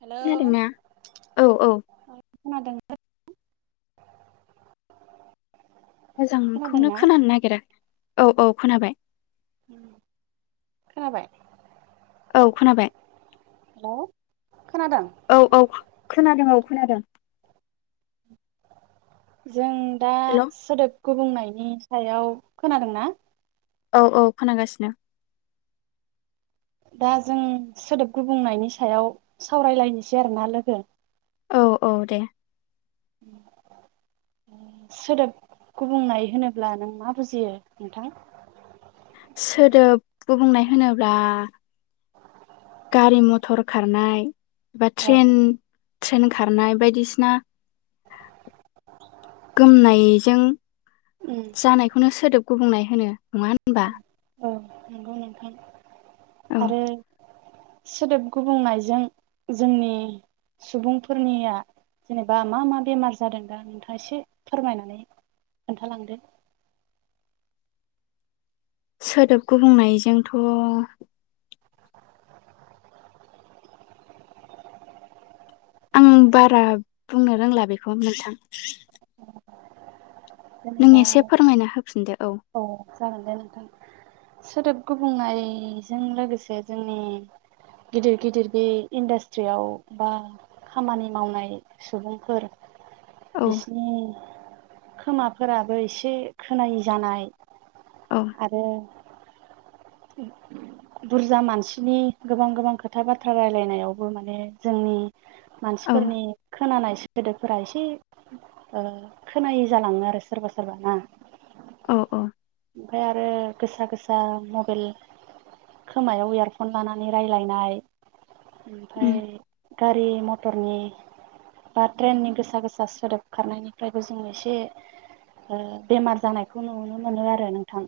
Hello खोनादोंना? औ औ खोनादोंना [unintelligible] मोजांखौनो खोनादोंना खोनानो नागिरा औ औ खोनाबाय। उम खोनाबाय? औ खोनाबाय हेलौ खोनादों औ औ खोनादों औ खोनादों जों दा हेल' सोदोब गुबुंनायनि सायाव खोनादों ना? औ औ खोनागासिनो दा जों सोदोब गुबुंनायनि सायाव सावरायलायनोसै आरोना लोगो औ औ दे सोदोब गुबुंनाय होनोब्ला नों मा बुजियो नोंथां? सोदोब गुबुंनाय होनोब्ला गारि मथर खारनाय एबा औ ट्रेन ट्रेन खारनाय बायदिसिना गोमनायजों उम जानायखौनो सोदोब गुबुंनाय होनो होनबा औ नंगौ नोंथां औ आरो सोदोब गुबुंनायजों जोंनि सुबुंफोरनिया जेनेबा मा मा बेमार जादों दा नोंथाङा एसे फोरमायनानै खोन्थालांदो। सोदोब गुबुंनायजोंथ' आं बारा बुंनो रोंला बेखौ नोंथां। नों जेनेबा एसे फोरमायना होफिनदो औ जागोन दे नोंथां सोदोब गुबुंनायजों लोगोसे जोंनि गिदिर गिदिर बे इन्डास्ट्रियाव बा खामानि मावनाय सुबुंफोर औ बिसिनि खोमाफोराबो एसे खोनायै जानाय औ आरो बुरजा मानसिनि गोबां गोबां खोथा बाथ्रा रायलायनायावबो माने जों औ मानसिफोरनि खोनानाय सोदोबफोरा एसे ओ खोनायै जालाङो आरो सोरबा सोरबा ना औ औ ओमफाय आरो गोसा गोसा मबेल खोमायाव इयारफन लानानै रायजलायनाय उम ओमफाय गारि मटरनि बा ट्रेननि गोसा गोसा सोदोब खारनायनिफ्रायबो जों एसे ओ बेमार जानायखौ नुनो मोनो आरो नोंथां।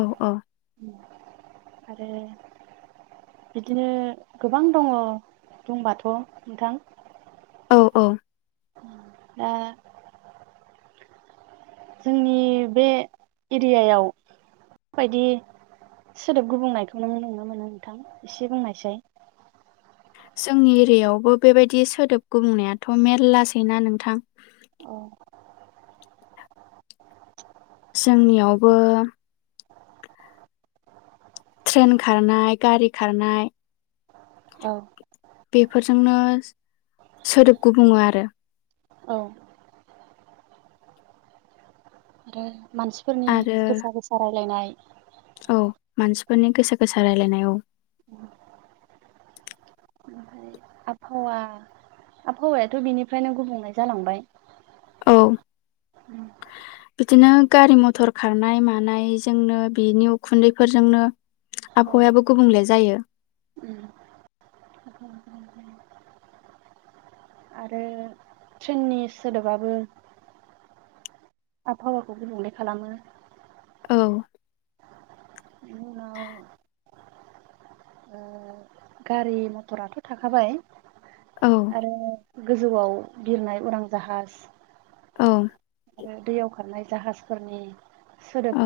औ औ आरो बिदिनो गोबां दङ बुंबाथ' नोंथां औ औ दा जोंनि बे एरियायाव बायदि सोदोब गुबुंनायखौ नों नुनो मोनो नोंथां एसे बुंनायसै जोंनि एरियायावबो बेबायदि सोदोब गुबुंनायाथ' मेरलासैना नोंथां? औ जोंनियावबो ट्रेन खारनाय, गारि खारनाय औ बेफोरजोंनो सोदोब गुबुङो आरो औ मानसिफोरनि आरो गोसा गोसा रायलायनाय औ मानसिफोरनि गोसा गोसा रायलायनाय औ [inaudible] आबहावा आबहावायाथ' बिनिफ्रायनो गुबुंले जालांबाय औ बिदिनो गारि मथर खारनाय मानायजोंनो बिनि उखुन्दैफोरजोंनो औ आबहावायाबो गुबुंले जायो। आरो ट्रेननि सोदोबाबो आबहावाखौ गोबुंले खालामो। औ बेनि उनाव ओ गारि मथराथ' थाखाबाय औ आरो गोजौआव बिरनाय उरां जाहाज औ आरो दैयाव खारनाय जाहाजफोरनि सोदोब औ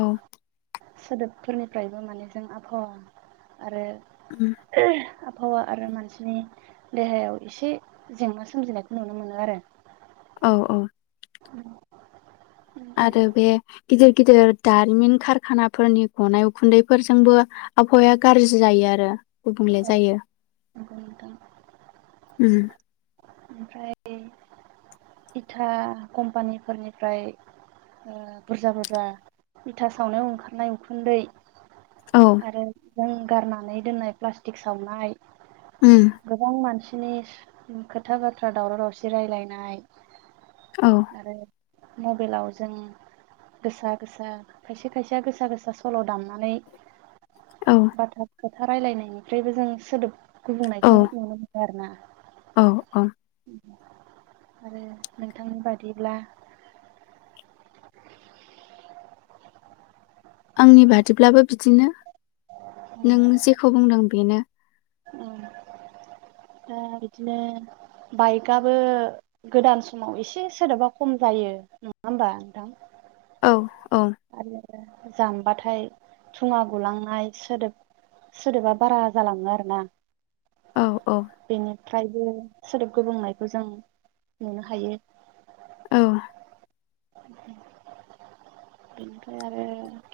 सोदोबफोरनिफ्रायबो माने जों आबहावा आरो उम आबहावा आरो मानसिनि देहायाव एसे जेंना सोमजिनायखौ नुनो मोनो आरो। अह अह [inaudible] आरो बे गिदिर गिदिर दारिमिन कारखानाफोरनि गनाय उखुन्दैफोरजोंबो आबहावाया गारजि जायो आरो। गुबुंले औ जायो नंगौ नोंथां उम। ओमफ्राय इथा कम्पानिफोरनिफ्राय ओ बुरजा बुरजा इथा सावनायाव ओंखारनाय उखुन्दै औ आरो जों गारनानै दोननाय प्लास्टिक सावनाय उम गोबां मानसिनि ओंखो खोथा बाथ्रा दावराव दावसि रायलायनाय औ आरो मबेलाव स जों गोसा गोसा खायसे खायसेया गोसा गोसा सल' दामनानै औ बाथ खोथा रायलायनायनिफ्रायबो जों सोदोब औ गुबुंनायखौ नुनो मोनो। फाय आरोना औ औ आरो नोंथांनि बादिब्ला आंनि बादिब्लाबो बिदिनो। नों जेखौ बुंदों बेनो। दा बिदिनो बाइकआबो गोदान समाव एसे सोदोबा खम जायो नङा होमबा नोंथां? औ औ आ जाम बाथाय थुङा गुलांनाय सोदोब सोदोबा बारा जालाङो आरोना। औ औ बिनि फ्रायबो सोदोब गुबुंनायखौ जों नुनो हायो। औ बेनिफ्राय आरो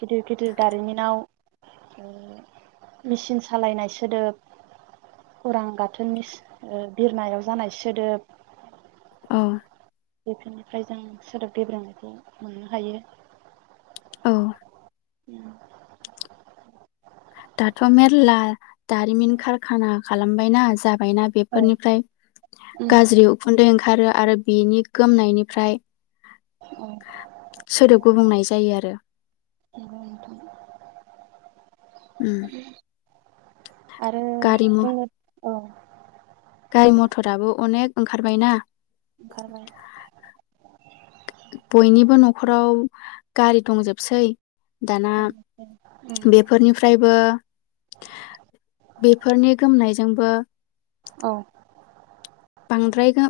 गिदिर गिदिर दारिमिनाव मेचिन सालायनाय सोदोब उरां गाथोननि बिरनायाव जानाय सोदोब। औ बेफोरनिफ्राय जों सोदोब गेब्रेंनायखौ मोननो हायो। औ [inaudible] दाथ' मेरला दारिमिन कारखाना खालामबायना जाब बायना औ बेफोरनिफ्राय उम गाज्रि उखुन्दै ओंखारो। आरो बिनि गोमनायनिफ्राय औ सोदोब गुबुंनाय जायो आरो। नंगौ नोंथां उम आरो गारि मथर बुंनो औ गारि मथराबो अनेक ओंखारबाय ना। ओंखारबाय बयनिबो न'खराव गारि दंजोबसै दाना उम बेफोरनिफ्रायबो बेफोरनि गोमनायजोंबो औ बांद्राय गा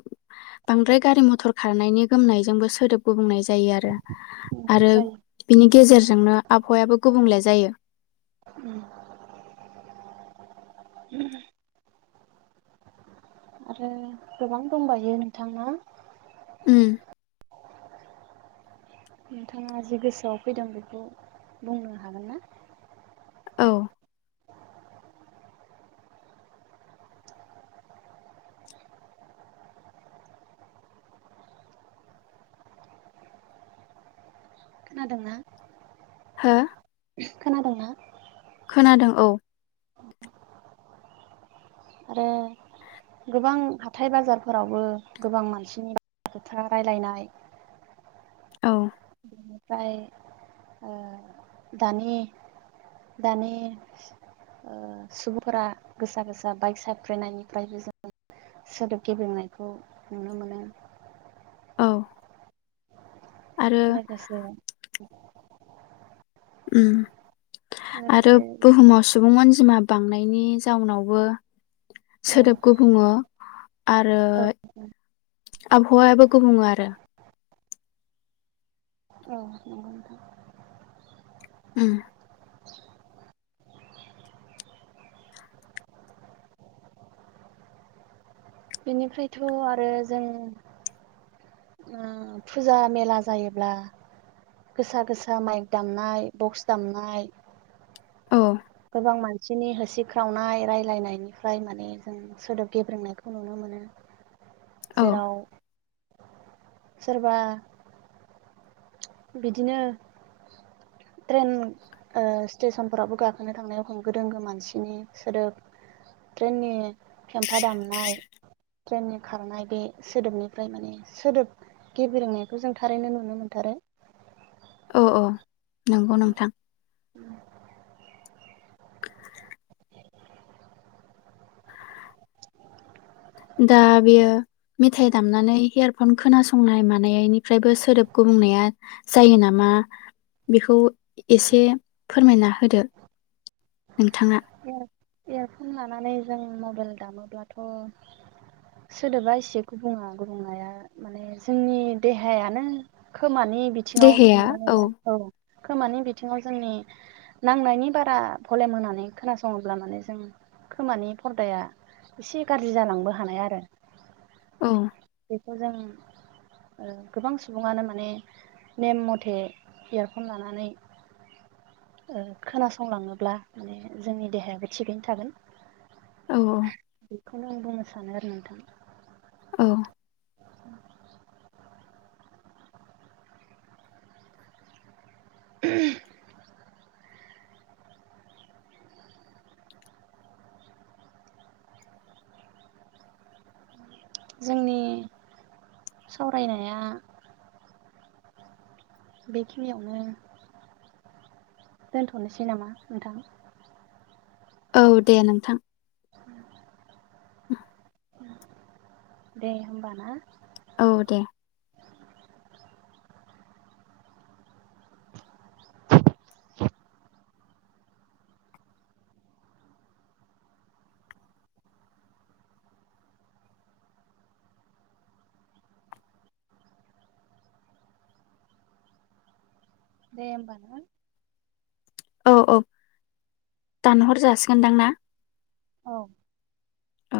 -बांद्राय गारि मथर खारनायनि गोमनायजोंबो सोदोब गुबुंनाय [unintelligible] जायो आरो-आरो जायो बिनि गेजेरजोंनो आबहावायाबो गुबुंले जायो। उम आरो गोबां दंबायो नोंथां ना ओम। नोंथाङा जि गोसोआव फैदों बेखौ बुंनो हागोन ना। औ खोनादोंना? हो खोनादोंंना? खोनादों औ। आरो गोबां हाथाय -बाजारफोरावबो गोबां मानसिनि ब- बाथ्रा रायलायनाय औ। बेनिफ्राय ओ दानि-दानि सुबुंफोरा गोसा- गोसा बाइक सफ्रिनायनिफ्रायबो जों सोदोब गेबंनायखौ नुनो मोनो। औ आरो लोगोसे उम। आरो लोगोसे बुहुमाव सुबुं अनजिमा बांनाय। [unintelligible] जाउनावबो औ सोदोबखौ गुबुङो आरो औ आबहावायाबो गुबुङो आरो। औ नंगौ नोंथां। ओम। [unintelligible] बेनिफ्रायथ' आरो जों ओ फुजा -मेला जायोब्ला। गोसा-गोसा माइक दामनाय बक्स दामनाय। औ। गोबां मानसिनि होसिख्रावनाय रायलायनायनिफ्राय माने जों सोदोब गेब्रेंनायखौ नुनो मोनो। औ जेराव सोरबा बिदिनो ट्रेन ओ स्टेसनफोरावबो गाखोनो थांनाय एखम गोदोंगो मानसिनि सोदोब ट्रेननि फेमफा दामनाय ट्रेननि खारनाय बे सोदोबनिफ्राय माने सोदोब गेब्रेंनायखौ जों थारैनो नुनो [unintelligible] [unintelligible] औ, औ। नंगौ नोंथां। दा बेयो मेथाइ दामनानै हेयारफन खोनासंनाय मानायनिफ्रायबो सोदोब गुबुंनाया जायो नामा? बेखौ एसे फोरमायना होदो। नोंथाङा। इयारफन लानानै जों मबाइल दामोब्लाथ' सोदोबा एसे गुबुङा गुबुंनाया माने जोंनि देहायानो खोमानो नि बिथिङाव नुनानै औ खोमानि बिथिङाव जोंनि नांनायनि बारा भलेम होनानै। खोनासङोब्ला माने जों खोमानि फरदाया एसे गाज्रि जालांबो हानाय आरो। औ बेखौ जों ओ गोबां सुबुङानो माने नेम मथे इयारफन लानानै ओ खोनासंलाङोब्ला माने जोंनि देहायाबो थिगैनो थागोन औ बेखौनो आं बुंनो सानो आरो नोंथां औ [inaudible] जोंनि सावरायनाया बेखिनियावनो दोनथनोसै नामा नोंथां औ दे नोंथां [inaudible] दे होमबा ना औ दे दे होमबा ना औ औ दानहर जासिगोनदां ना औ औ